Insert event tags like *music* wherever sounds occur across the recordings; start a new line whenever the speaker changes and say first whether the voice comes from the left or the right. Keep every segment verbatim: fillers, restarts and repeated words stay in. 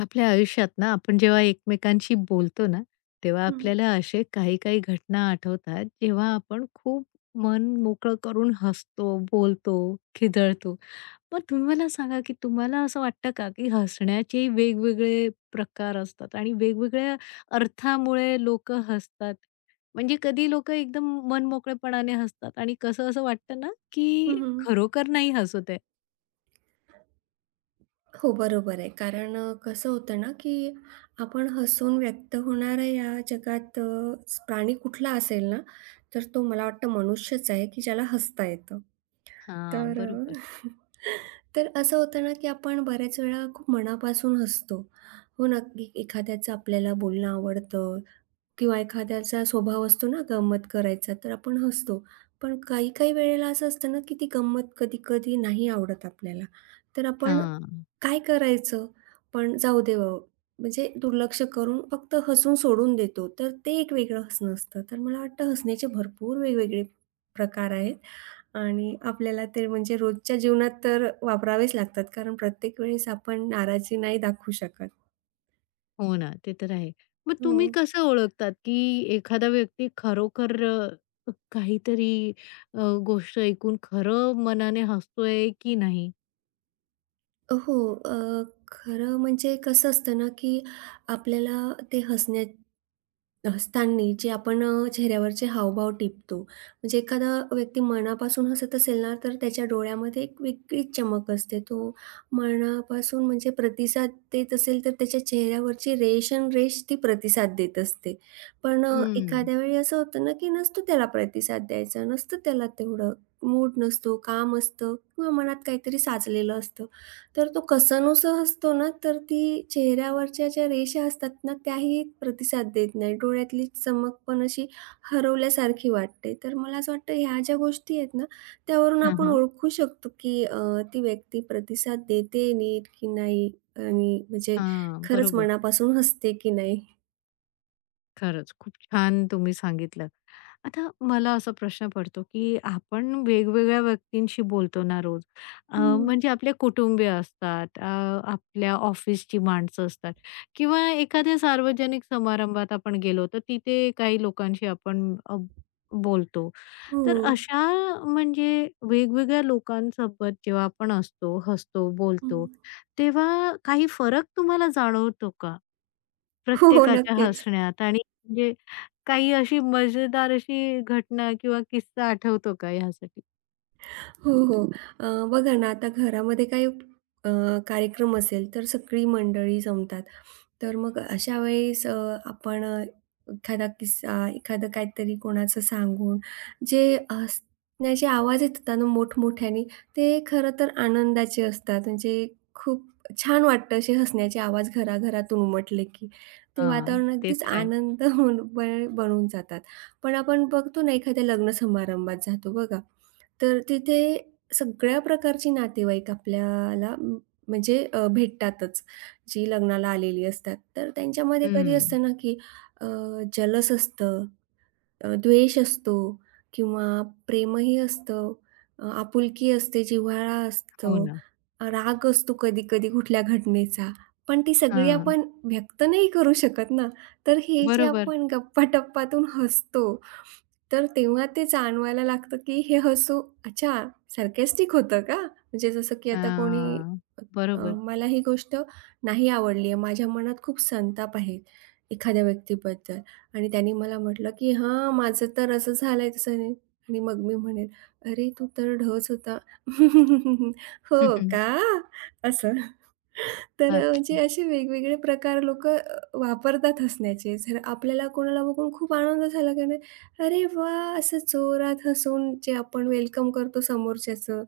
left: आपल्या आयुष्यात ना आपण जेव्हा एकमेकांशी बोलतो ना, तेव्हा
right: हं,
left: आपल्याला असे काही-काही घटना आठवतात, जेव्हा आपण खूप मन मोकळं करून हसतो, बोलतो, खिदळतो. मग तुम्ही मला सांगा, की तुम्हाला असं वाटतं का, की हसण्याचे वेगवेगळे प्रकार असतात आणि वेगवेगळ्या अर्थामुळे लोकं हसतात? म्हणजे कधी लोकं एकदम मनमोकळेपणाने हसतात आणि कसं असं वाटतं ना, की
right: हं, हं.
left: खरोखर नाही हसत आहे.
right: हो, बरोबर आहे. कारण अ, कसं होतं ना, की आपण हसून व्यक्त होणाऱ्या या जगात अ, प्राणी कुठला असेल ना, तर तो मला वाटतं मनुष्यच आहे, की ज्याला हसता येतं.
left: हां,
right: तर अ,
left: बरोबर.
right: *laughs* तर असं होतं ना, की आपण बऱ्याच वेळा खूप मनापासून हसतो. हो ना, की एखाद्याचं आपल्याला बोलणं आवडतं किंवा एखाद्याचा स्वभाव असतो ना गंमत करायचा, तर आपण हसतो. पण काही-काही वेळेला असं असतं ना, की ती गंमत कधी-कधी नाही आवडत आपल्याला. तर आपण
left: हां.
right: काय करायचं? पण जाऊ दे बाबा, म्हणजे दुर्लक्ष करून फक्त हसून सोडून देतो. तर ते एक वेगळं हसणं असतं. तर मला वाटतं हसण्याचे भरपूर वेगवेगळे प्रकार आहेत आणि आपल्याला ते म्हणजे रोजच्या जीवनात तर वापरावेच लागतात. कारण प्रत्येक वेळेस आपण नाराजी नाही दाखवू शकत.
left: हो ना, ते तर आहे. मग
right: हो.
left: तुम्ही कसं ओळखतात, की एखादा व्यक्ती खरोखर अ, काहीतरी अ, गोष्ट ऐकून खरं मनाने हसतोय की नाही?
right: हो. अ, खरं म्हणजे कसं असतं ना, की आपल्याला ते हसण्या हसतानी जे आपण अ, चेहऱ्यावरचे हावभाव टिपतो. म्हणजे एखादा व्यक्ती मनापासून हसत असेल ना, तर त्याच्या डोळ्यामध्ये एक वेगळीच चमक असते. तो मनापासून म्हणजे प्रतिसाद देत असेल, तर त्याच्या चेहऱ्यावरची रेषानरेष ती प्रतिसाद देत असते. पण अ,
left: हं.
right: एखाद्या वेळी असं होतं ना, की नसतो त्याला प्रतिसाद द्यायचा, नसतं त्याला तेवढं मूड नसतो, काम असतं किंवा मनात काहीतरी साचलेलं असतं. तर तो कसानुसा हसतो ना, तर ती चेहऱ्यावरच्या ज्या रेषा असतात ना, त्याही प्रतिसाद देत नाही. डोळ्यातली चमक पण अशी हरवल्यासारखी वाटते. तर मला असं वाटतं ह्या ज्या गोष्टी आहेत ना, त्यावरून
left: हां,
right: आपण
left: हां.
right: ओळखू शकतो, की अ, ती व्यक्ती प्रतिसाद देते नीट की नाही आणि म्हणजे
left: हां,
right: खरंच
left: बरोबर.
right: मनापासून हसते की नाही.
left: खरंच, खूप छान तुम्ही सांगितलं. आता मला असा प्रश्न पडतो, की आपण वेगवेगळ्या व्यक्तींशी बोलतो ना रोज. अ,
right: हं.
left: म्हणजे आपले कुटुंबीय असतात, अ, आपल्या ऑफिसची माणसं असतात किंवा एखाद्या सार्वजनिक समारंभात आपण गेलो, तर तिथे काही लोकांशी आपण अ, बोलतो.
right: हो.
left: तर अशा म्हणजे वेगवेगळ्या लोकांसोबत जेव्हा आपण असतो, हसतो,
right: हं.
left: बोलतो, तेव्हा काही फरक तुम्हाला जाणवतो का?
right: हो, हो.
left: प्रत्येकाच्या
right: नक्कीच.
left: हसण्यात आणि म्हणजे काही अशी मजेदार अशी घटना किंवा किस्सा आठवतो का ह्यासाठी?
right: हो, हो. अ, बघा ना, आता घरामध्ये काही अ, कार्यक्रम असेल, तर सगळी मंडळी जमतात. तर मग अशा वेळेस अ, आपण अ, एखादा किस्सा, एखादं काहीतरी कोणाचं सांगून जे हसण्याचे आवाज येतात ना मोठमोठ्याने, ते खरं तर आनंदाचे असतात. म्हणजे खूप छान वाटतं असे हसण्याचे आवाज घराघरातून उमटले की. ते
left: हां,
right: वातावरण
left: ते
right: अगदीच
left: तर आहे.
right: आनंद *laughs* होऊन बन बनून जातात. पण आपण बघतो ना एखाद्या लग्न समारंभात जातो बघा, तर तिथे सगळ्या प्रकारची नातेवाईक आपल्याला म- म्हणजे अ, भेटतातच. जी लग्नाला आलेली असतात. तर त्यांच्यामध्ये कधी
left: हं,
right: असतं ना, की अ, जलस असतं, अ, द्वेष असतो किंवा प्रेमही असतं, अ, आपुलकी असते, जिव्हाळा असतो,
left: हो ना.
right: अ, राग असतो कधी-कधी कुठल्या घटनेचा. पण ती सगळी
left: हां,
right: आपण व्यक्त नाही करू शकत ना. तर हे जे
left: बरोबर.
right: आपण गप्पा-टप्पातून हसतो, तर तेव्हा ते जाणवायला लागतं, की हे हसू अच्छा सार्कास्टिक होतं का? म्हणजे जसं की आता कोणी
left: हां,
right: अ,
left: बरोबर.
right: मला ही गोष्ट नाही आवडली आहे. माझ्या मनात खूप संताप आहे एखाद्या व्यक्तीबद्दल आणि त्याने मला म्हटलं, की "हां, माझं तर असं झालंय तसं नाही" आणि मग मी म्हणेन, "अरे, तू तर ढच होता." *laughs*
left: हं,
right: "हो
left: हं.
right: का?" असं. तर अ, म्हणजे
left: अच्छा.
right: असे वेगवेगळे प्रकार लोक अ, वापरतात हसण्याचे. जर आपल्याला कोणाला बघून खूप आनंद झाला की नाही, "अरे वाह!" असं जोरात हसून जे आपण वेलकम करतो समोरच्याचं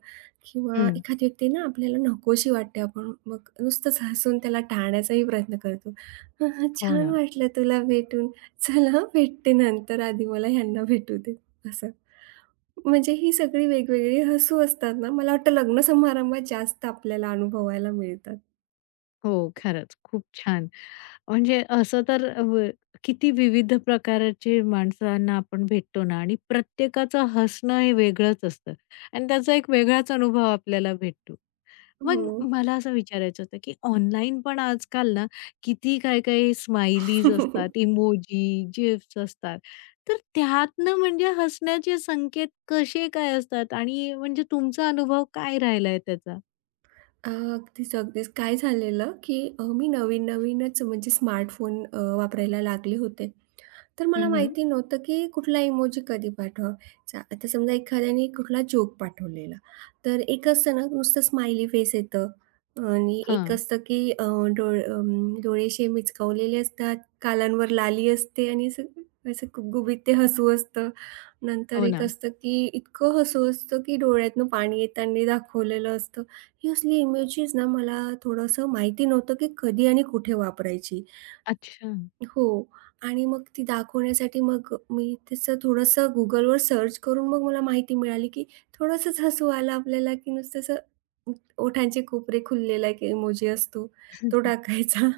right: किंवा
left: हं,
right: एखादी व्यक्ती ना आपल्याला नकोशी वाटते आपण मग नुसतंच हसून त्याला टाळण्याचाही प्रयत्न करतो. "हां, हां,
left: हो
right: छान
left: ना.
right: वाटलं तुला भेटून. चल हां, भेटते नंतर. आधी मला ह्यांना भेटू दे." असं. म्हणजे ही सगळी वेगवेगळी हसू असतात ना, मला वाटतं लग्न समारंभात जास्त आपल्याला अनुभवायला मिळतात.
left: हो, खरंच खूप छान. म्हणजे असं तर व किती विविध प्रकारचे माणसांना आपण भेटतो ना आणि प्रत्येकाचं हसणं हे वेगळंच असतं आणि त्याचा एक वेगळाच अनुभव आपल्याला भेटतो.
right: हो.
left: मग मला असं विचारायचं होतं, की ऑनलाईन पण आजकाल ना किती काय-काय स्माइलीज असतात,
right: *laughs*
left: इमोजी, जिफ्स असतात. तर त्यातनं म्हणजे हसण्याचे संकेत कसे काय असतात आणि म्हणजे तुमचा अनुभव काय राहिलाय त्याचा?
right: अ, अगदीच, अगदीच. काय झालेलं, की अ, मी नवीन-नवीनच म्हणजे स्मार्टफोन अ, वापरायला लागले होते. तर मला
left: हं, हं.
right: माहिती नव्हतं, की कुठला इमोजी कधी पाठवायचा. आता समजा एखाद्याने कुठला जोक पाठवलेला, तर एक असतं ना नुसतं स्माइली फेस येतं आणि एक
left: हां.
right: असतं, की अ, डोळ अं, डोळे असे मिचकावलेले असतात, गालांवर लाली असते आणि असं असं गुबगुबीत ते हसू असतं. नंतर
left: हो
right: एक
left: ना.
right: असतं, की इतकं हसू असतं, की डोळ्यातनं पाणी येताना दाखवलेलं असतं. ही असली इमेजेस ना मला थोडंसं माहिती नव्हतं, की कधी आणि कुठे वापरायची.
left: अच्छा.
right: हो. आणि मग ती दाखवण्यासाठी मग मी तसं थोडंसं Googleवर सर्च करून मग मला माहिती मिळाली, की थोडंसंच हसू आलं आपल्याला, की नुसतं असं ओठांचे कोपरे खुललेला एक इमोजी असतो, तो टाकायचा.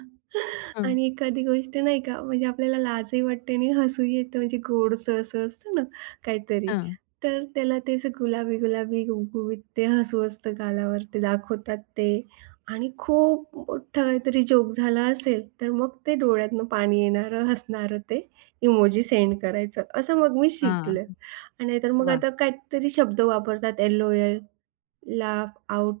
left: हां,
right: आणि एखादी गोष्ट नाही का म्हणजे आपल्याला लाजही वाटते आणि हसूही येतं म्हणजे गोडसं असं असतं ना काहीतरी,
left: हां,
right: तर त्याला ते असं गुलाबी-गुलाबी, गुबगुबीत ते हसू असतं गालावर ते दाखवतात ते. आणि खूप मोठा काहीतरी जोक झाला असेल, तर मग ते डोळ्यातनं पाणी येणारं, हसणारं ते इमोजी सेंड करायचं. असं मग मी
left: हां.
right: शिकले. आणि नाहीतर मग
left: वाह!
right: आता काहीतरी शब्द वापरतात एल-ओ-एल, लाफ आउट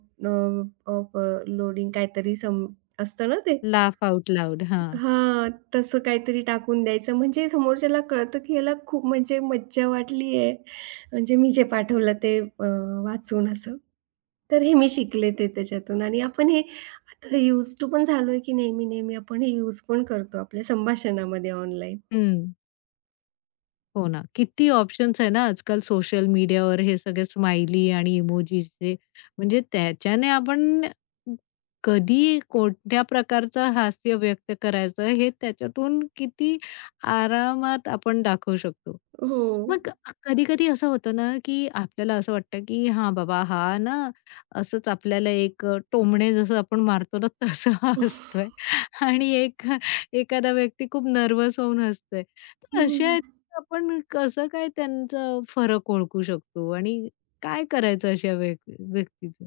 right: लोडिंग काहीतरी सम असतं ना ते?
left: Laugh out loud. हां.
right: हां, तसं काहीतरी टाकून द्यायचं म्हणजे समोरच्याला कळतं, की याला खूप म्हणजे मज्जा वाटली आहे. म्हणजे मी जे पाठवलं ते अ, वाचून असं. तर हे मी शिकले ते त्याच्यातून आणि आपण हे आता यूज टू पण झालोय, की नेहमी-नेहमी आपण हे यूज पण करतो आपल्या संभाषणामध्ये ऑनलाईन.
left: हं. हो ना. किती ऑप्शन्स आहे ना आजकाल सोशल मीडियावर हे सगळे स्माइली आणि इमोजीचे. म्हणजे त्याच्याने आपण कधी कोणत्या प्रकारचं हास्य व्यक्त करायचं हे त्याच्यातून किती आरामात आपण दाखवू शकतो.
right: हो.
left: मग कधी-कधी असं होतं ना, की आपल्याला असं वाटतं, की हां बाबा हा ना असंच आपल्याला एक अ, टोमणे जसं आपण मारतो ना तसं हसतोय आणि एक एखादा व्यक्ती खूप नर्व्हस होऊन हसतोय. तर
right: हं.
left: अशा आपण कसं काय त्यांचा फरक ओळखू शकतो आणि काय करायचं अशा व्यक् व्यक्तीचं?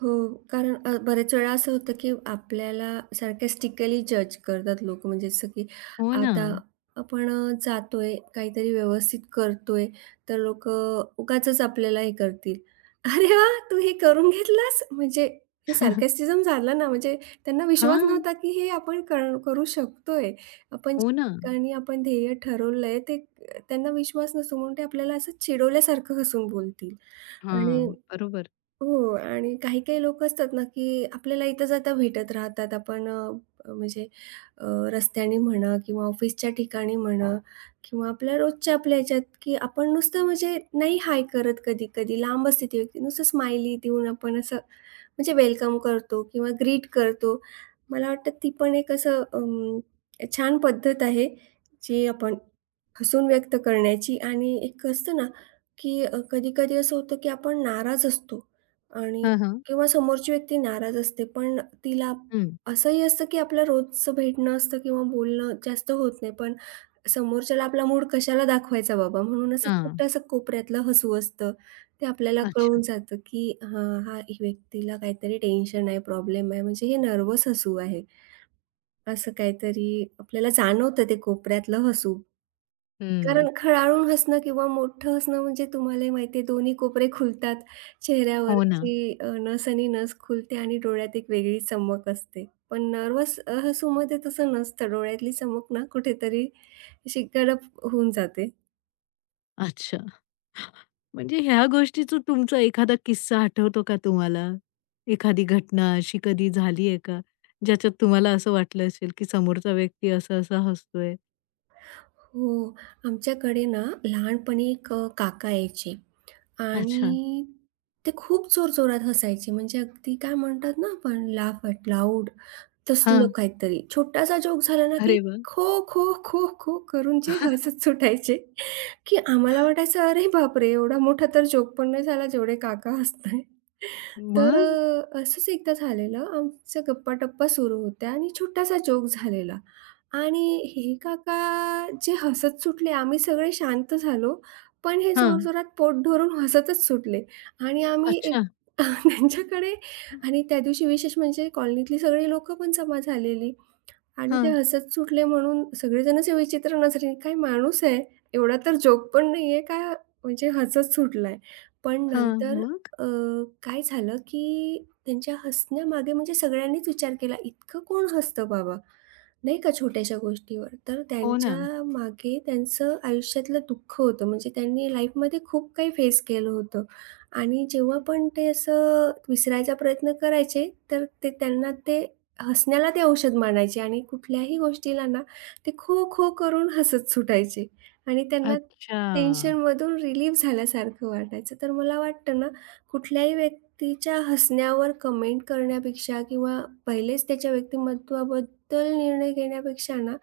right: हो, कारण अ, बरेच वेळा असं होतं, की आपल्याला सार्कॅस्टिकली जज करतात लोकं. म्हणजे जसं की
left: हो ना.
right: आता आपण अ, जातोय, काहीतरी व्यवस्थित करतोय, तर लोकं उगाचच आपल्याला हे करतील. "अरे वा, तू हे करून घेतलास?" म्हणजे हे सार्कॅस्टिझम झालं ना, म्हणजे त्यांना विश्वास
left: हां.
right: नव्हता, की हे आपण कर करू शकतोय. आपण ज्या
left: हो ना.
right: ठिकाणी आपण ध्येय ठरवलंय, ते त्यांना विश्वास नसतो म्हणून ते आपल्याला असं चिडवल्यासारखं हसून बोलतील आणि
left: हां. बरोबर.
right: हो आणि काही-काही लोकं असतात ना, की आपल्याला इथं-जाता भेटत राहतात. आपण अ, म्हणजे अ, रस्त्याने म्हणा किंवा ऑफिसच्या ठिकाणी म्हणा किंवा आपल्या रोजच्या आपल्या ह्याच्यात, की आपण नुसतं म्हणजे नाही हाय करत कधी-कधी लांब असते ती व्यक्ती. नुसतं स्माइली देऊन आपण असं म्हणजे वेलकम करतो किंवा ग्रीट करतो. मला वाटतं ती पण एक असं अं, छान पद्धत आहे, जी आपण हसून व्यक्त करण्याची आणि एक असतं ना, की अ, कधी-कधी असं होतं, की आपण नाराज असतो आणि
left: हां, हां.
right: किंवा समोरची व्यक्ती नाराज असते, पण तिला
left: हं.
right: असंही असतं, की आपलं रोजचं भेटणं असतं किंवा बोलणं जास्त होत नाही. पण समोरच्याला आपला मूड कशाला दाखवायचा बाबा, म्हणून असं
left: हां.
right: छोटंसं कोपऱ्यातलं हसू असतं. ते आपल्याला
left: अच्छा.
right: कळून जातं, की हां, हा ही व्यक्तीला काहीतरी टेन्शन आहे, प्रॉब्लेम आहे, म्हणजे हे नर्व्हस हसू आहे. असं काहीतरी आपल्याला जाणवतं ते कोपऱ्यातलं हसू. कारण
left: हं.
right: खळाळून हसणं किंवा मोठं हसणं म्हणजे तुम्हालाही माहिती आहे दोन्ही कोपरे खुलतात.
left: हो ना.
right: चेहऱ्यावरची अ, नसनी नस खुलते आणि डोळ्यात एक वेगळी चमक असते. पण नर्वस अ, हसूमध्ये तसं नसतं. डोळ्यातली चमक ना कुठेतरी अशी गडप होऊन जाते.
left: अच्छा. म्हणजे ह्या गोष्टीचा तुमचा एखादा किस्सा आठवतो का तुम्हाला? एखादी घटना अशी कधी झाली आहे का? ज्याच्यात तुम्हाला असं वाटलं असेल, की समोरचा व्यक्ती असा-असा हसतोय?
right: हो, आमच्याकडे ना लहानपणी एक अ, काका यायचे
left: अच्छा.
right: आणि ते खूप जोरजोरात हसायचे. म्हणजे अगदी काय म्हणतात ना आपण लाफ लाऊड तसलं
left: हां.
right: काहीतरी. छोटासा जोक झाला ना, की
left: अरे वाह!
right: खो, खो, खो, खो करून जे
left: *laughs*
right: हसत सुटायचे, की आम्हाला वाटायचं, "अरे बापरे! एवढा मोठा तर जोक पण नाही झाला, जेवढे काका हसताय." तर
left: मग?
right: अ, असंच एकदा झालेलं. आमचं गप्पा-टप्पा सुरू होत्या आणि छोटासा जोक झालेला आणि हे काका जे हसत सुटले, आम्ही सगळे शांत झालो. पण हे
left: हां.
right: जोरजोरात पोट धरून हसतच सुटले आणि आम्ही
left: अच्छा.
right: एक *laughs* त्यांच्याकडे आणि त्या दिवशी विशेष म्हणजे कॉलनीतली सगळी लोकं पण जमा झालेली. आणि ते
left: हां.
right: हसत सुटले म्हणून सगळेजण असे विचित्र नजरेने, "काय माणूस आहे? एवढा तर जोक पण नाहीये का म्हणजे हसत सुटलाय?" पण
left: हां,
right: नंतर
left: मग?
right: अ, काय झालं, की त्यांच्या हसण्यामागे म्हणजे सगळ्यांनीच विचार केला, "इतकं कोण हसतं बाबा?" नाही का छोट्याशा गोष्टीवर. तर
left: हो
right: त्यांच्या
left: ना.
right: मागे त्यांचं आयुष्यातलं दुःख होतं. म्हणजे त्यांनी लाईफमध्ये खूप काही फेस केलं होतं आणि जेव्हा पण ते असं विसरायचा प्रयत्न करायचे, तर ते त्यांना ते हसण्याला ते औषध मानायचे आणि कुठल्याही गोष्टीला ना ते खो, खो करून हसत सुटायचे आणि त्यांना
left: अच्छा.
right: टेन्शनमधून रिलीफ झाल्यासारखं वाटायचं. तर मला वाटतं ना, कुठल्याही व्यक्तीच्या हसण्यावर कमेंट करण्यापेक्षा किंवा पहिलेच त्याच्या व्यक्तिमत्त्वाबद्दल निर्णय घेण्यापेक्षा ना,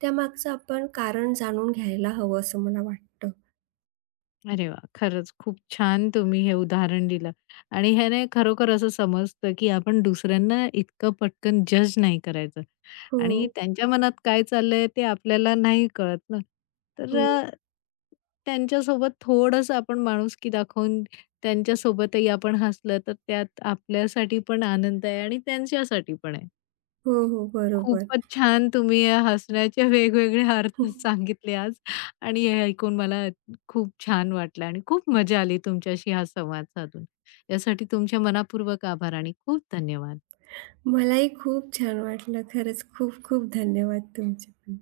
right: त्यामागचं आपण कारण जाणून घ्यायला हवं असं मला वाटतं.
left: अरे वाह! खरंच खूप छान तुम्ही हे उदाहरण दिलं आणि ह्याने खरोखर असं समजतं, की आपण दुसऱ्यांना इतकं पटकन जज नाही करायचं आणि
right: हो,
left: त्यांच्या मनात काय चाललंय ते आपल्याला नाही कळत ना. तर
right: हो,
left: अ, त्यांच्यासोबत थोडंसं आपण माणुसकी दाखवून त्यांच्यासोबतही आपण हसलं, तर त्यात आपल्यासाठी पण आनंद आहे आणि त्यांच्यासाठी पण आहे.
right: हो, हो. बरोबर.
left: खूपच छान तुम्ही या हसण्याचे *laughs* वेगवेगळे अर्थ
right: *laughs*
left: सांगितले आज आणि हे ऐकून मला खूप छान वाटलं आणि खूप मजा आली तुमच्याशी हा संवाद साधून. यासाठी तुमच्या मनापूर्वक आभार आणि खूप धन्यवाद.
right: मलाही खूप छान वाटलं. खरंच खूप खूप धन्यवाद तुमचे पण.